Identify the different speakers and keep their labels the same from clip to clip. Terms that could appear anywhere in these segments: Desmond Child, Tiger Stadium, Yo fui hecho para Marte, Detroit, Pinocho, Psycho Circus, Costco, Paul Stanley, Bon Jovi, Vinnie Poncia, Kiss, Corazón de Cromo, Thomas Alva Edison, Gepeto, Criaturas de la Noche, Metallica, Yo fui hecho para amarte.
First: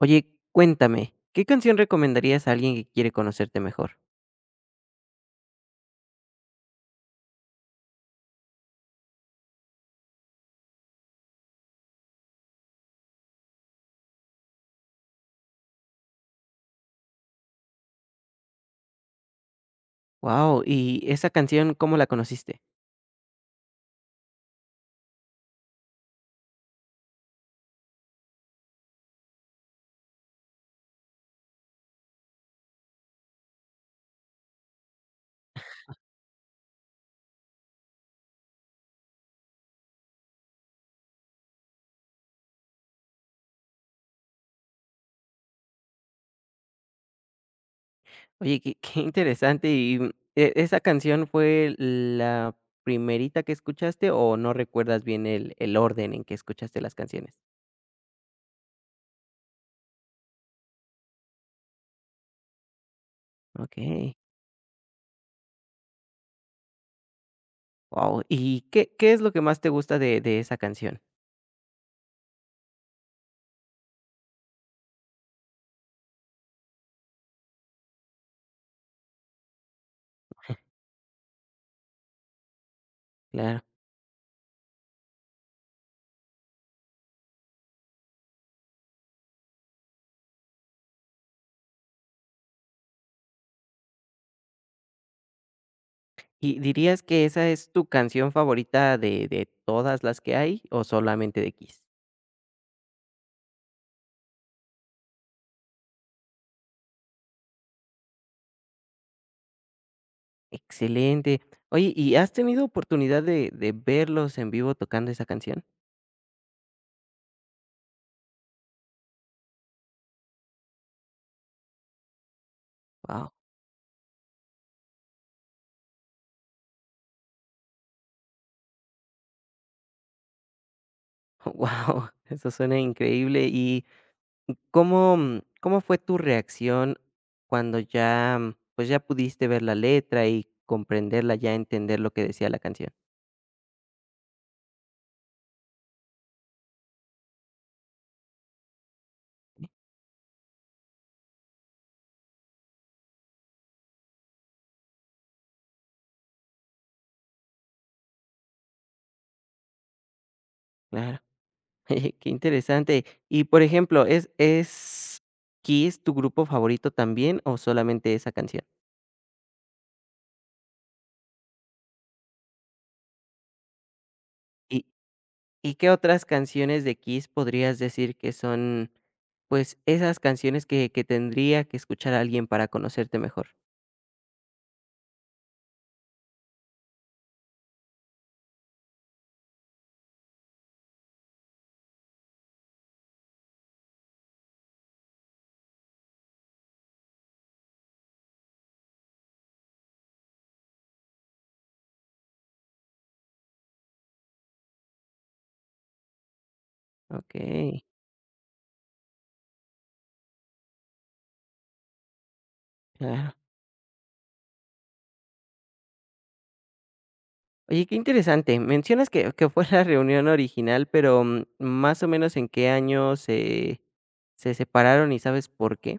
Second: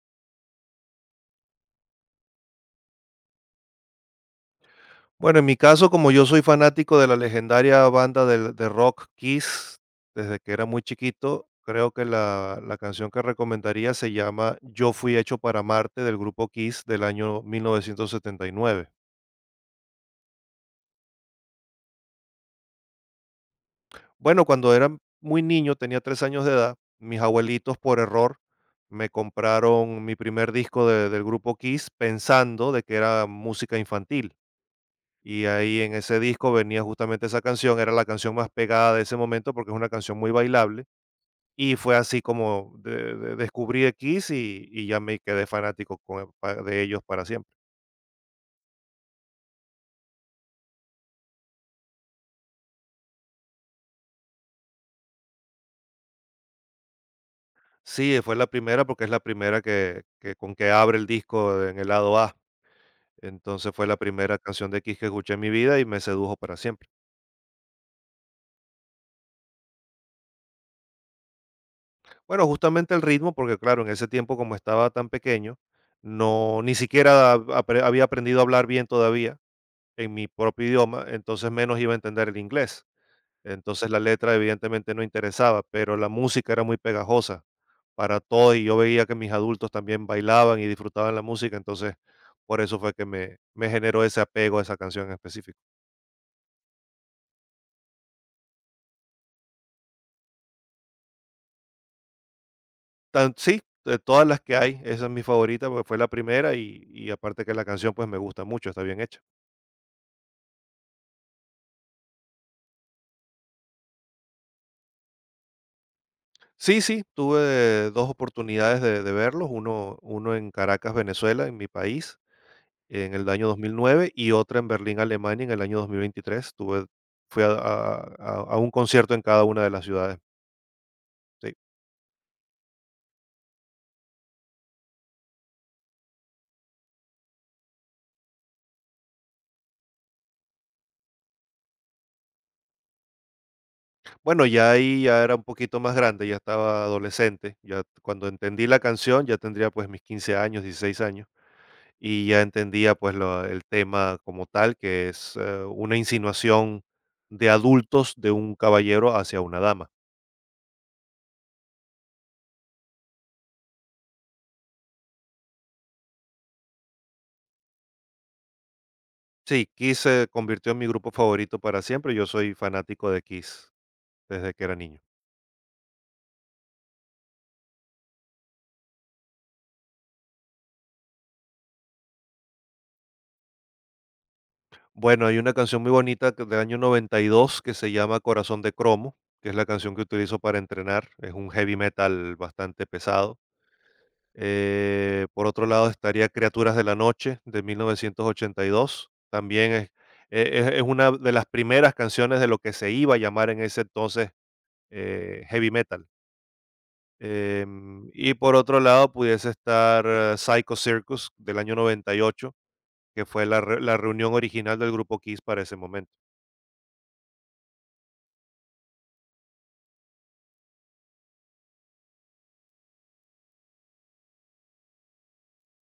Speaker 1: Oye, cuéntame, ¿qué canción recomendarías a alguien que quiere conocerte mejor?
Speaker 2: Bueno, en mi caso, como yo soy fanático de la legendaria banda del de rock Kiss, desde que era muy chiquito, creo que la canción que recomendaría se llama Yo fui hecho para Marte, del grupo Kiss, del año 1979.
Speaker 1: Wow, ¿y esa canción cómo la conociste?
Speaker 2: Bueno, cuando era muy niño, tenía 3 años de edad, mis abuelitos, por error, me compraron mi primer disco de del grupo Kiss, pensando de que era música infantil. Y ahí en ese disco venía justamente esa canción, era la canción más pegada de ese momento porque es una canción muy bailable. Y fue así como descubrí a Kiss y ya me quedé fanático de ellos para siempre.
Speaker 1: Oye, qué qué interesante, y, esa canción fue la primerita que escuchaste o no recuerdas bien el orden en que escuchaste las canciones?
Speaker 2: Sí, fue la primera porque es la primera con que abre el disco en el lado A. Entonces fue la
Speaker 1: Okey.
Speaker 2: primera canción de Kiss que escuché en mi vida y me sedujo para siempre.
Speaker 1: Wow. ¿Y qué es lo que más te gusta de esa canción?
Speaker 2: Bueno, justamente el ritmo, porque claro, en ese tiempo como estaba tan pequeño, no, ni siquiera había aprendido a hablar bien todavía en mi propio idioma, entonces menos iba a entender el inglés.
Speaker 1: Claro,
Speaker 2: Entonces la letra evidentemente no interesaba, pero la música era muy pegajosa para todo y yo veía que mis adultos también bailaban y disfrutaban la música, entonces por eso fue que me generó ese apego a esa canción en específico.
Speaker 1: ¿y dirías que esa es tu canción favorita de todas las que hay o solamente de Kiss?
Speaker 2: Sí, de todas las que hay, esa es mi favorita porque fue la primera y aparte que la canción pues me gusta mucho, está bien hecha.
Speaker 1: Excelente. Oye, ¿y has tenido oportunidad de verlos en vivo tocando esa canción?
Speaker 2: Sí, sí, tuve dos oportunidades de verlos, uno en Caracas, Venezuela, en mi país, en el
Speaker 1: Wow,
Speaker 2: año 2009 y otra en Berlín, Alemania, en el año 2023. Fui a un concierto en cada una de las ciudades. Sí.
Speaker 1: wow, eso suena increíble. ¿Y cómo fue tu reacción cuando ya, pues, ya pudiste ver la letra y comprenderla, ya entender lo que decía la canción?
Speaker 2: Bueno, ya ahí ya era un poquito más grande, ya estaba adolescente. Ya cuando entendí la canción, ya tendría pues mis 15 años, 16 años, y ya entendía pues el tema como tal, que es, una insinuación de adultos, de un caballero hacia una dama.
Speaker 1: Claro, oye, qué interesante. Y, por ejemplo, ¿es Kiss tu grupo favorito también o solamente esa canción?
Speaker 2: Sí, Kiss se convirtió en mi grupo favorito para siempre. Yo soy fanático de Kiss desde que era niño.
Speaker 1: ¿Y qué otras canciones de Kiss podrías decir que son, pues, esas canciones que tendría que escuchar alguien para conocerte mejor?
Speaker 2: Bueno, hay una canción muy bonita del año 92 que se llama Corazón de Cromo, que es la canción que utilizo para entrenar. Es un heavy metal bastante pesado. Por otro lado estaría Criaturas de la Noche de 1982. También es una de las primeras canciones de lo que se iba a llamar en ese entonces heavy metal.
Speaker 1: Okey,
Speaker 2: Y por otro lado pudiese estar, Psycho Circus del año 98, que
Speaker 1: claro.
Speaker 2: fue la reunión original del grupo Kiss para ese momento.
Speaker 1: Oye, qué interesante. Mencionas que fue la reunión original, pero, ¿más o menos en qué año se separaron y sabes por qué?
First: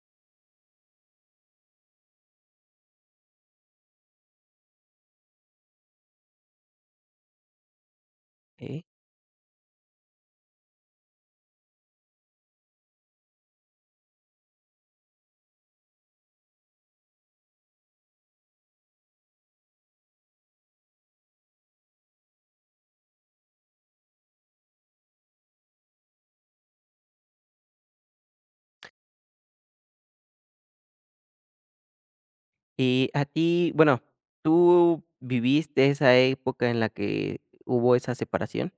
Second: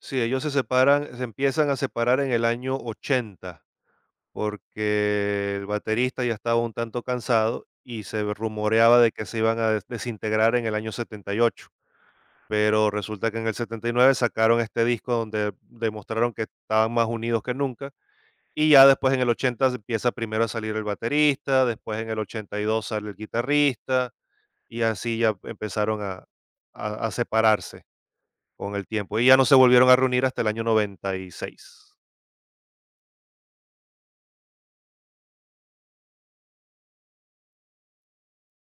Speaker 2: Sí, ellos se separan, se empiezan a separar en el año 80, porque el baterista ya estaba un tanto cansado y se
Speaker 1: Okey.
Speaker 2: rumoreaba de que se iban a desintegrar en el año 78. Pero resulta que en el 79 sacaron este disco donde demostraron que estaban más unidos que nunca. Y ya después en el 80 se empieza primero a salir el baterista, después en el 82 sale el guitarrista y así ya empezaron a, a separarse con el tiempo. Y ya no se volvieron a reunir hasta el año 96.
Speaker 1: Y a ti, bueno, ¿tú viviste esa época en la que hubo esa separación?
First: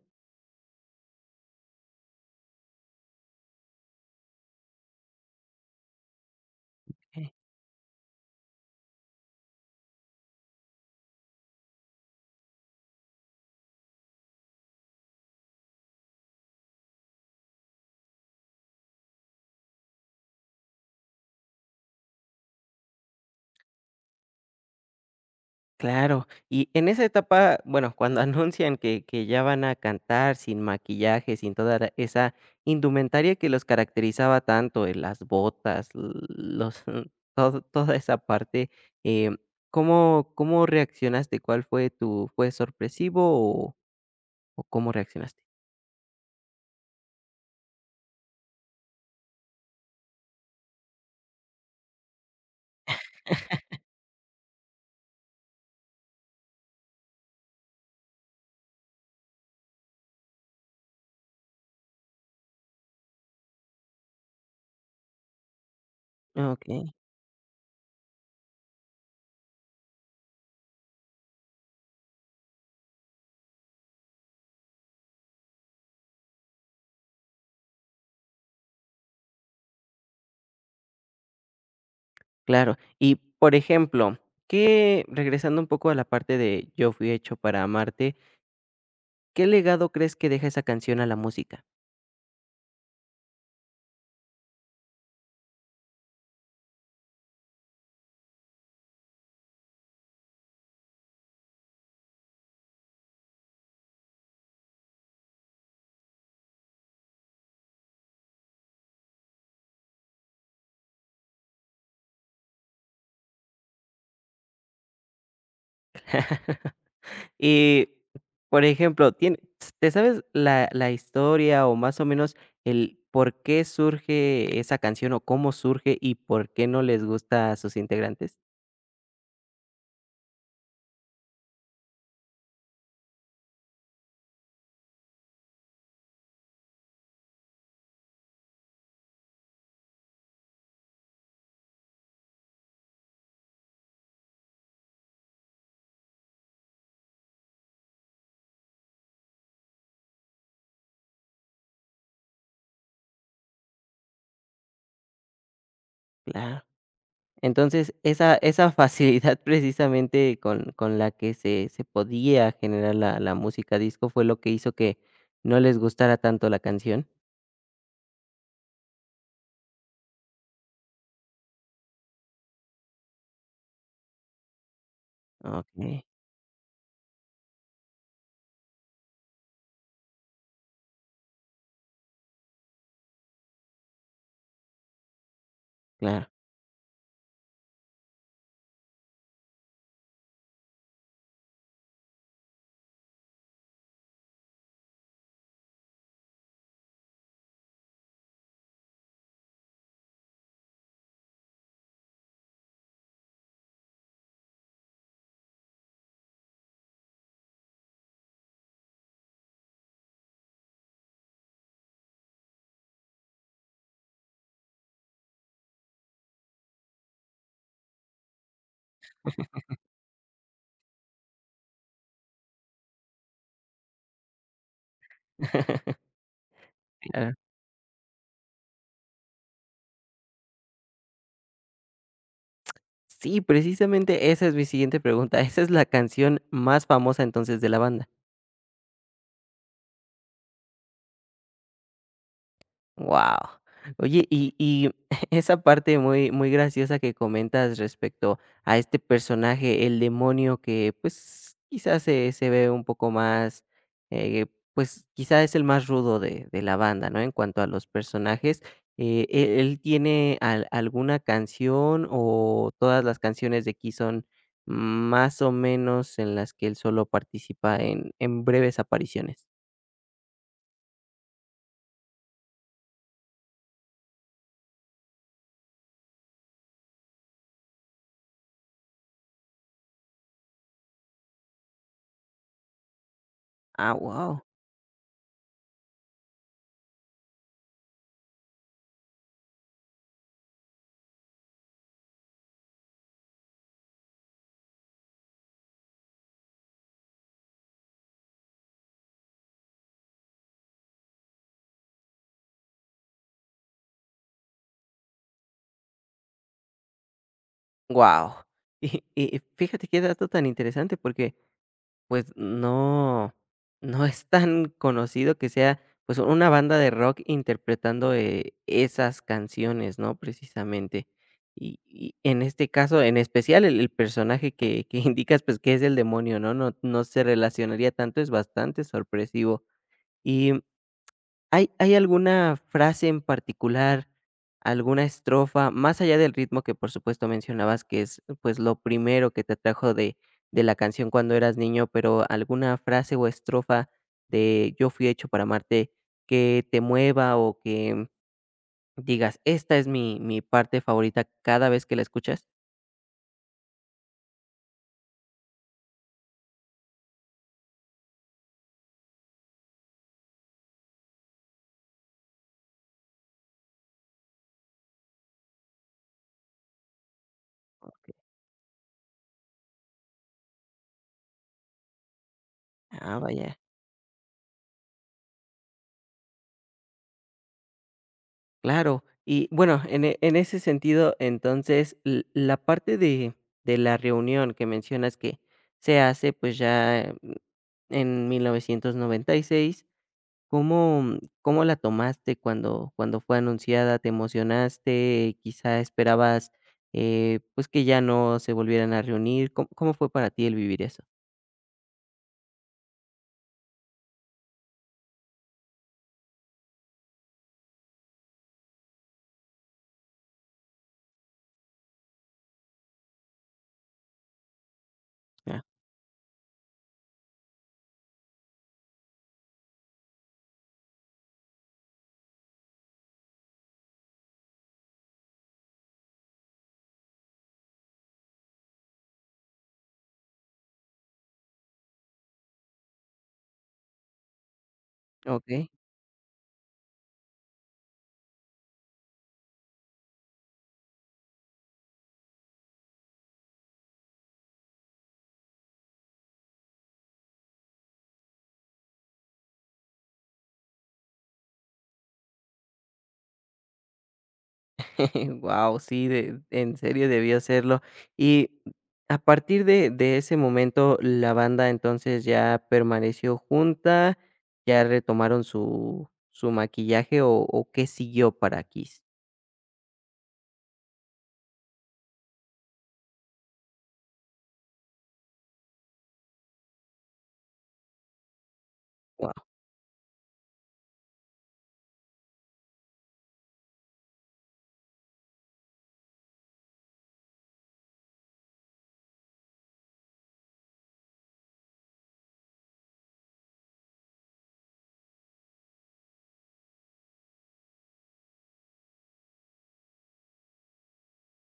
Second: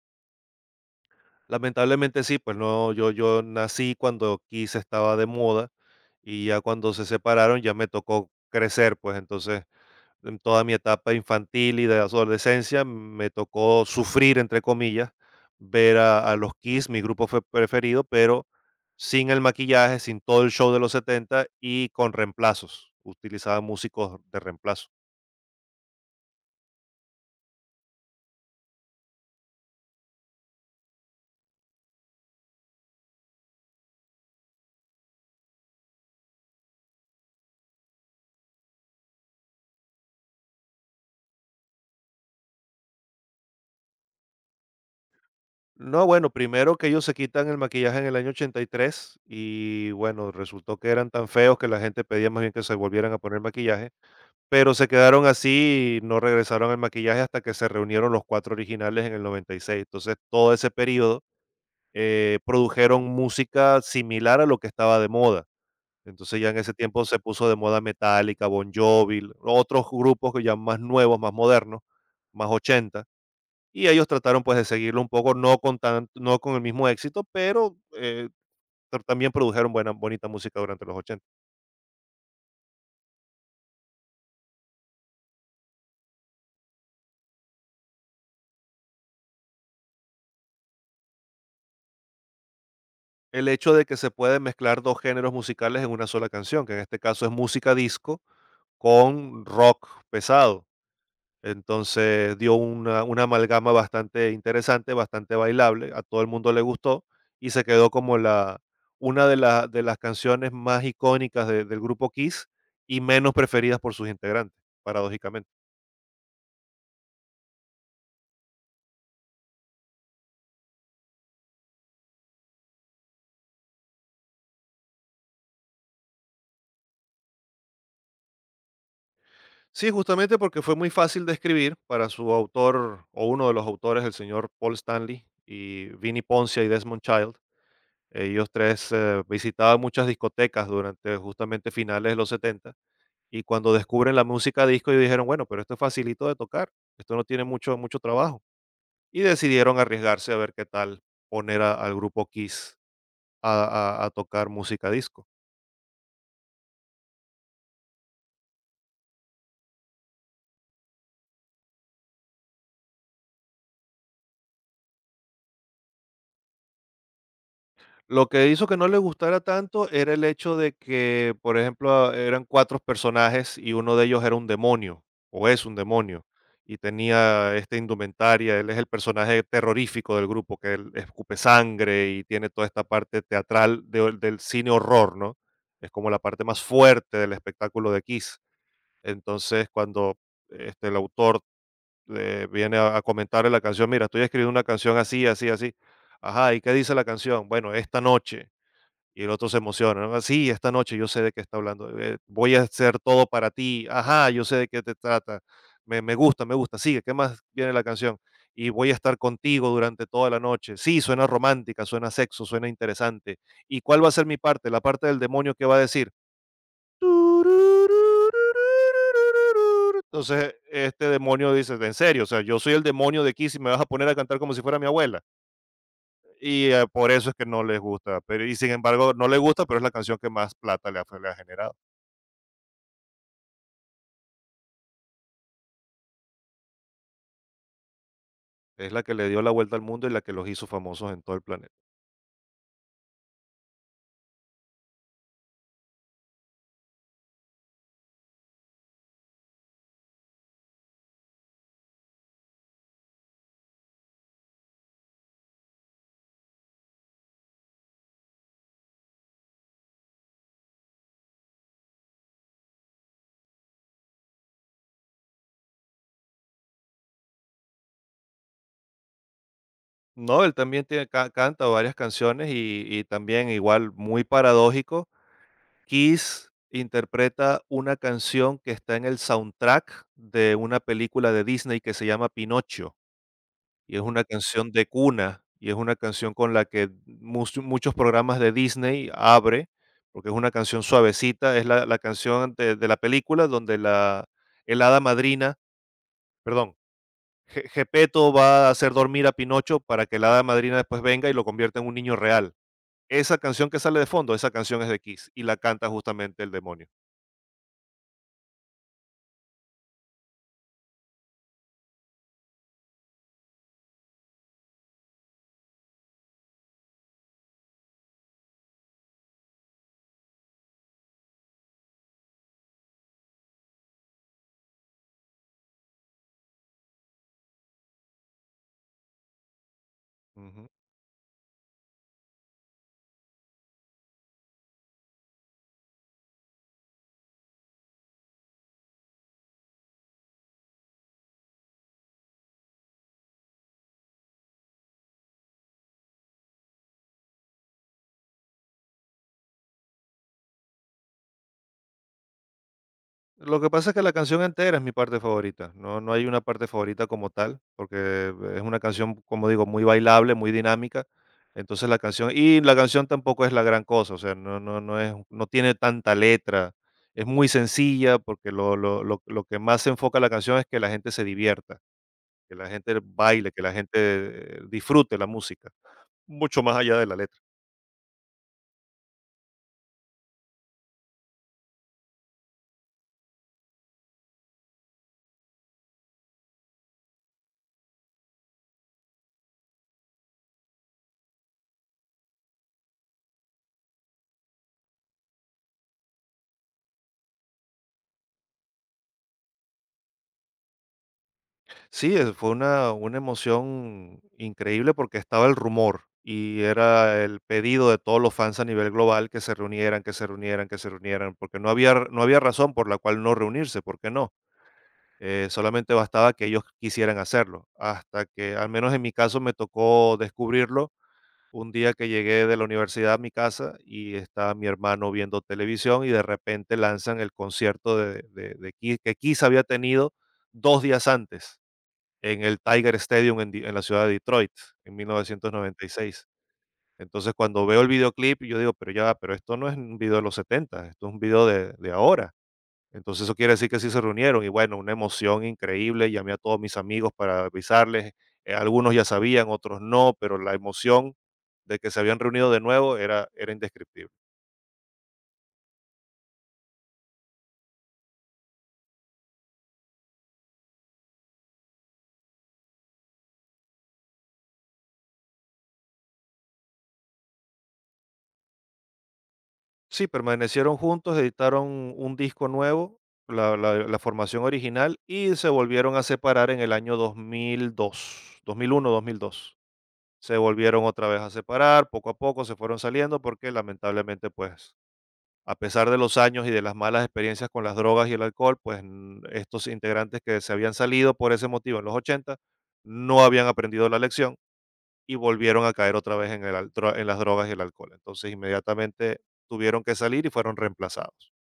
Speaker 2: Lamentablemente sí, pues no, yo nací cuando Kiss estaba de moda y ya cuando se separaron ya me tocó crecer, pues entonces en toda mi etapa infantil y de adolescencia me tocó sufrir, entre comillas, ver a los Kiss, mi grupo fue preferido, pero sin el maquillaje, sin todo el show de los 70 y con reemplazos. Utilizaba músicos de reemplazo.
Speaker 1: Claro, y en esa etapa, bueno, cuando anuncian que ya van a cantar sin maquillaje, sin toda la esa indumentaria que los caracterizaba tanto, las botas, los todo toda esa parte, em, ¿cómo reaccionaste? ¿Cuál fue tu fue sorpresivo o o cómo reaccionaste?
Speaker 2: No, bueno, primero que ellos se quitan el maquillaje en el año ochenta y tres y bueno, resultó que eran tan feos que la gente pedía más bien que se volvieran a poner maquillaje, pero se quedaron así y no regresaron al maquillaje hasta que se reunieron los cuatro originales en el 96. Entonces, todo ese periodo, produjeron música similar a lo que estaba de moda. Entonces ya en ese
Speaker 1: Okey,
Speaker 2: tiempo se puso de moda Metallica, Bon Jovi, otros grupos que ya más nuevos, más modernos, más 80. Y ellos trataron, pues, de seguirlo un poco, no con tan, no con el mismo éxito, pero también produjeron buena bonita música durante los 80.
Speaker 1: claro. Y, por ejemplo, que Regresando un poco a la parte de Yo fui hecho para amarte, ¿qué legado crees que deja esa canción a la música?
Speaker 2: El hecho de que se puede mezclar 2 géneros musicales en una sola canción, que en este caso es música disco con rock pesado. Entonces, dio una amalgama bastante interesante, bastante bailable, a todo el mundo le gustó y se quedó como la una de la de las canciones más icónicas de del grupo Kiss, y menos preferidas por sus integrantes, paradójicamente.
Speaker 1: Y, por ejemplo, tien ¿te sabes la historia o más o menos el por qué surge esa canción o cómo surge y por qué no les gusta a sus integrantes?
Speaker 2: Sí, justamente porque fue muy fácil de escribir para su autor, o uno de los autores, el señor Paul Stanley y Vinnie Poncia y Desmond Child. Ellos tres, visitaban muchas discotecas durante justamente finales de los 70 y cuando descubren la música disco y dijeron, bueno, pero esto es facilito de tocar, esto no tiene mucho, mucho trabajo. Y decidieron arriesgarse a ver qué tal poner al grupo Kiss a, a tocar música disco.
Speaker 1: Claro. Entonces, esa facilidad precisamente con la que se podía generar la música disco fue lo que hizo que no les gustara tanto la canción.
Speaker 2: Lo que hizo que no le gustara tanto era el hecho de que, por ejemplo, eran 4 personajes y uno de ellos era un demonio, o es un
Speaker 1: Okey,
Speaker 2: demonio, y tenía esta indumentaria. Él es el personaje terrorífico del grupo, que él escupe sangre y tiene toda esta parte teatral de del cine horror, ¿no? Es como la
Speaker 1: claro,
Speaker 2: parte más fuerte del espectáculo de Kiss. Entonces, cuando, el autor, viene a comentarle la canción: "Mira, estoy escribiendo una canción así, así, así". "Ajá, ¿y qué dice la canción?". "Bueno, esta noche". Y el otro se emociona, ¿no? Sí, esta noche, yo sé de qué está hablando, voy a hacer todo para ti, ajá, yo sé de qué te trata, me gusta, me gusta, sigue, ¿qué más viene la canción? Y voy a estar contigo durante toda la noche. Sí, suena romántica, suena sexo, suena interesante. ¿Y cuál va a ser mi parte? La parte del demonio, que va a decir. Entonces, este demonio dice, en serio, o sea, yo soy el demonio de Kiss y me vas a poner a cantar como si fuera mi abuela. Por eso
Speaker 1: claro.
Speaker 2: es que no les gusta, pero, y sin embargo, no les gusta, pero es la canción que más plata le ha generado.
Speaker 1: Sí, precisamente esa es mi siguiente pregunta, ¿esa es la canción más famosa entonces de la banda?
Speaker 2: Es la que le dio la vuelta al mundo y la que los hizo famosos en todo el planeta.
Speaker 1: Wow. Oye, y esa parte muy muy graciosa que comentas respecto a este personaje, el demonio que, pues, quizás se ve un poco más, eh, pues, quizás es el más rudo de la banda, ¿no? En cuanto a los personajes, él tiene al alguna canción o todas las canciones de Key son más o menos en las que él solo participa en breves apariciones?
Speaker 2: No, él también canta varias canciones, y también igual muy paradójico. Kiss interpreta una canción que está en el soundtrack de una película de Disney que se llama Pinocho.
Speaker 1: Ah,
Speaker 2: Y es una
Speaker 1: wow.
Speaker 2: canción de cuna, y es una canción con la que mus muchos programas de Disney abre, porque es una canción suavecita, es la canción de la película donde la el hada madrina, perdón, Ge Gepeto va a hacer dormir a Pinocho para que la hada madrina después venga y lo convierta en un niño real. Esa canción que sale de fondo, esa canción es de Kiss y la canta justamente el demonio.
Speaker 1: Wow, y fíjate qué dato tan interesante, porque, pues, no es tan conocido que sea, pues, una banda de rock interpretando, esas canciones, ¿no? Precisamente. Y en este caso, en especial, el personaje que indicas, pues, que es el demonio, ¿no? No se relacionaría tanto, es bastante sorpresivo. ¿Y
Speaker 2: Ujú.
Speaker 1: ¿hay alguna frase en particular, alguna estrofa, más allá del ritmo que, por supuesto, mencionabas que es, pues, lo primero que te atrajo de la canción cuando eras niño, pero alguna frase o estrofa de Yo fui hecho para amarte que te mueva o que digas: "Esta es mi parte favorita", cada vez que la escuchas?
Speaker 2: Lo que pasa es que la canción entera es mi parte favorita. No, no hay una parte favorita como tal, porque es una canción, como digo, muy bailable, muy dinámica. Entonces la canción, y la canción tampoco es la gran cosa, o sea, no es, no tiene tanta letra. Es muy sencilla porque lo que más se enfoca la canción es que la gente se divierta, que la gente
Speaker 1: Ah,
Speaker 2: baile,
Speaker 1: vaya.
Speaker 2: que la gente, disfrute la música, mucho más allá de la letra.
Speaker 1: Claro. Y bueno, en ese sentido, entonces, l la parte de la reunión que mencionas que se hace, pues, ya en 1996, ¿cómo la tomaste cuando fue anunciada? ¿Te emocionaste? Quizá esperabas, pues, que ya no se volvieran a reunir. ¿Cómo fue para ti el vivir eso?
Speaker 2: Sí, fue una emoción increíble porque estaba el rumor y era el pedido de todos los fans a nivel global que se reunieran, que se reunieran, que se reunieran, porque no había razón por la cual no reunirse, ¿por qué no?
Speaker 1: Ah,
Speaker 2: Solamente bastaba que ellos quisieran hacerlo, hasta que, al menos en mi caso, me tocó descubrirlo un día que llegué de la universidad a mi casa y estaba mi hermano viendo televisión y de repente lanzan el concierto de Kiss, que Kiss había tenido 2 días antes en el Tiger Stadium, en la ciudad de Detroit, en
Speaker 1: okey.
Speaker 2: 1996. Entonces, cuando veo el videoclip, yo digo: "Pero ya va, pero esto no es un video de los 70, esto es un video de ahora". Entonces, eso quiere decir que sí se reunieron, y bueno, una emoción increíble, llamé a todos mis amigos para avisarles, algunos ya sabían, otros no, pero la emoción de que se habían reunido de nuevo era indescriptible.
Speaker 1: Wow, sí, de en serio debió hacerlo. Y a partir de ese momento, la banda entonces ya permaneció junta, ya retomaron su maquillaje, ¿o qué siguió para Kiss?
Speaker 2: Sí, permanecieron juntos, editaron un disco nuevo, la formación original, y se volvieron a separar en el año 2002, dos mil uno, dos mil
Speaker 1: Wow,
Speaker 2: dos. Se volvieron otra vez a separar, poco a poco se fueron saliendo porque lamentablemente, pues, a pesar de los años y de las malas experiencias con las drogas y el alcohol, pues, estos integrantes que se habían salido por ese motivo en los 80 no habían aprendido la lección y volvieron a caer otra vez en las drogas y el alcohol. Entonces, inmediatamente tuvieron que salir y fueron reemplazados.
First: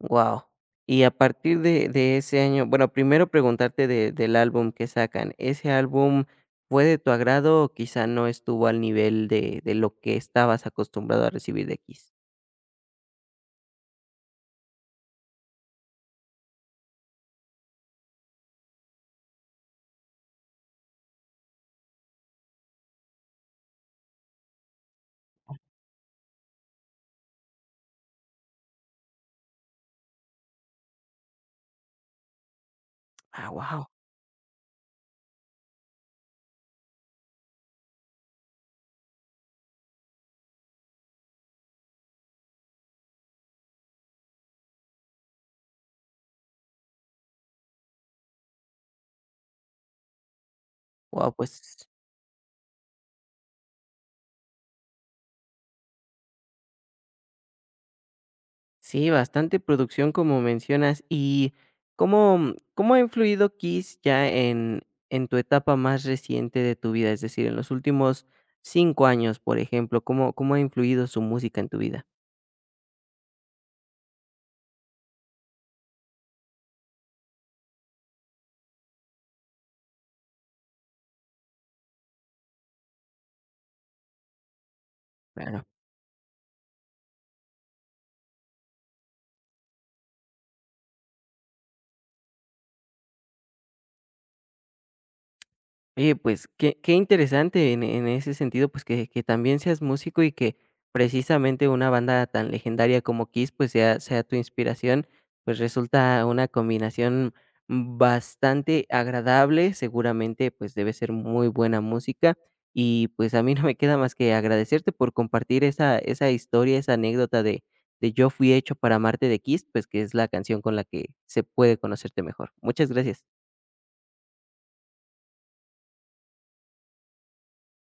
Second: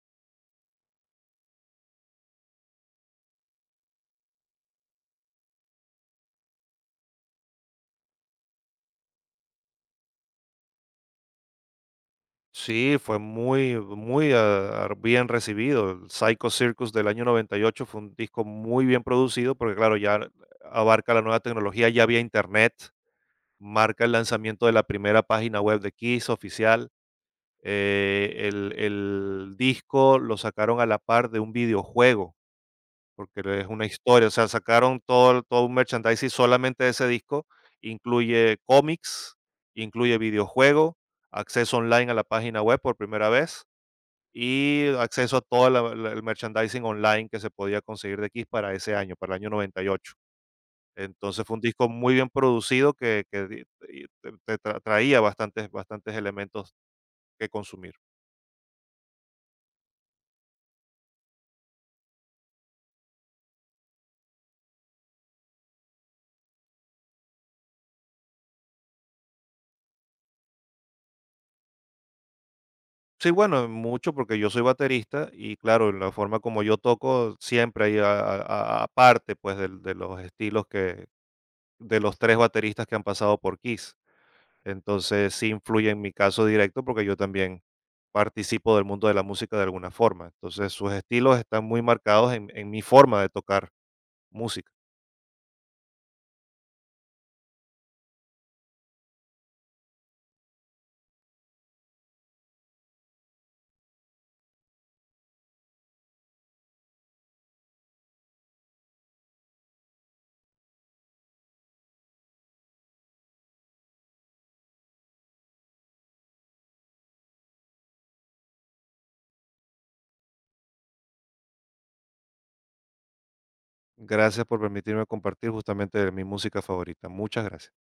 Speaker 1: wow. Y a partir de ese año, bueno, primero preguntarte de del álbum que sacan, ¿ese álbum fue de tu agrado o quizá no estuvo al nivel de lo que estabas acostumbrado a recibir de Kiss?
Speaker 2: Sí, fue muy, muy, bien recibido. El Psycho Circus del año 98 fue un disco muy bien producido, porque claro, ya abarca la nueva tecnología, ya había Internet, marca el lanzamiento de la primera página web de Kiss oficial. El disco lo sacaron a la par de un videojuego,
Speaker 1: Ah,
Speaker 2: porque es
Speaker 1: wow,
Speaker 2: una historia, o sea, sacaron todo un merchandising solamente de ese disco, incluye cómics, incluye videojuego, acceso online a la página web por primera vez y acceso a todo la la el merchandising online que se podía conseguir de Kiss para ese año, para el año 98.
Speaker 1: wow,
Speaker 2: Entonces, fue un
Speaker 1: pues
Speaker 2: disco muy bien producido que di y te te tra- traía bastantes elementos que consumir.
Speaker 1: sí, bastante producción como mencionas. ¿Y cómo ha influido Kiss ya en tu etapa más reciente de tu vida? Es decir, en los últimos 5 años, por ejemplo, ¿cómo ha influido su música en tu vida?
Speaker 2: Sí, bueno, mucho porque yo soy baterista y claro, la forma como yo toco siempre hay, aparte pues de los estilos que de los tres bateristas que han pasado por Kiss. Entonces sí influye en mi caso directo porque yo también participo del mundo de la música de alguna forma. Entonces sus estilos están muy marcados en mi forma de tocar música.
Speaker 1: Oye, pues qué interesante en ese sentido, pues que también seas músico y que precisamente una banda tan legendaria como Kiss, pues sea tu inspiración, pues resulta una combinación bastante agradable, seguramente pues debe ser muy buena música y pues a mí no me queda más que agradecerte por compartir esa historia, esa anécdota de Yo fui hecho para amarte de Kiss, pues que es la canción con la que se puede conocerte mejor. Muchas gracias.
Speaker 2: Gracias por permitirme compartir justamente mi música favorita. Muchas gracias.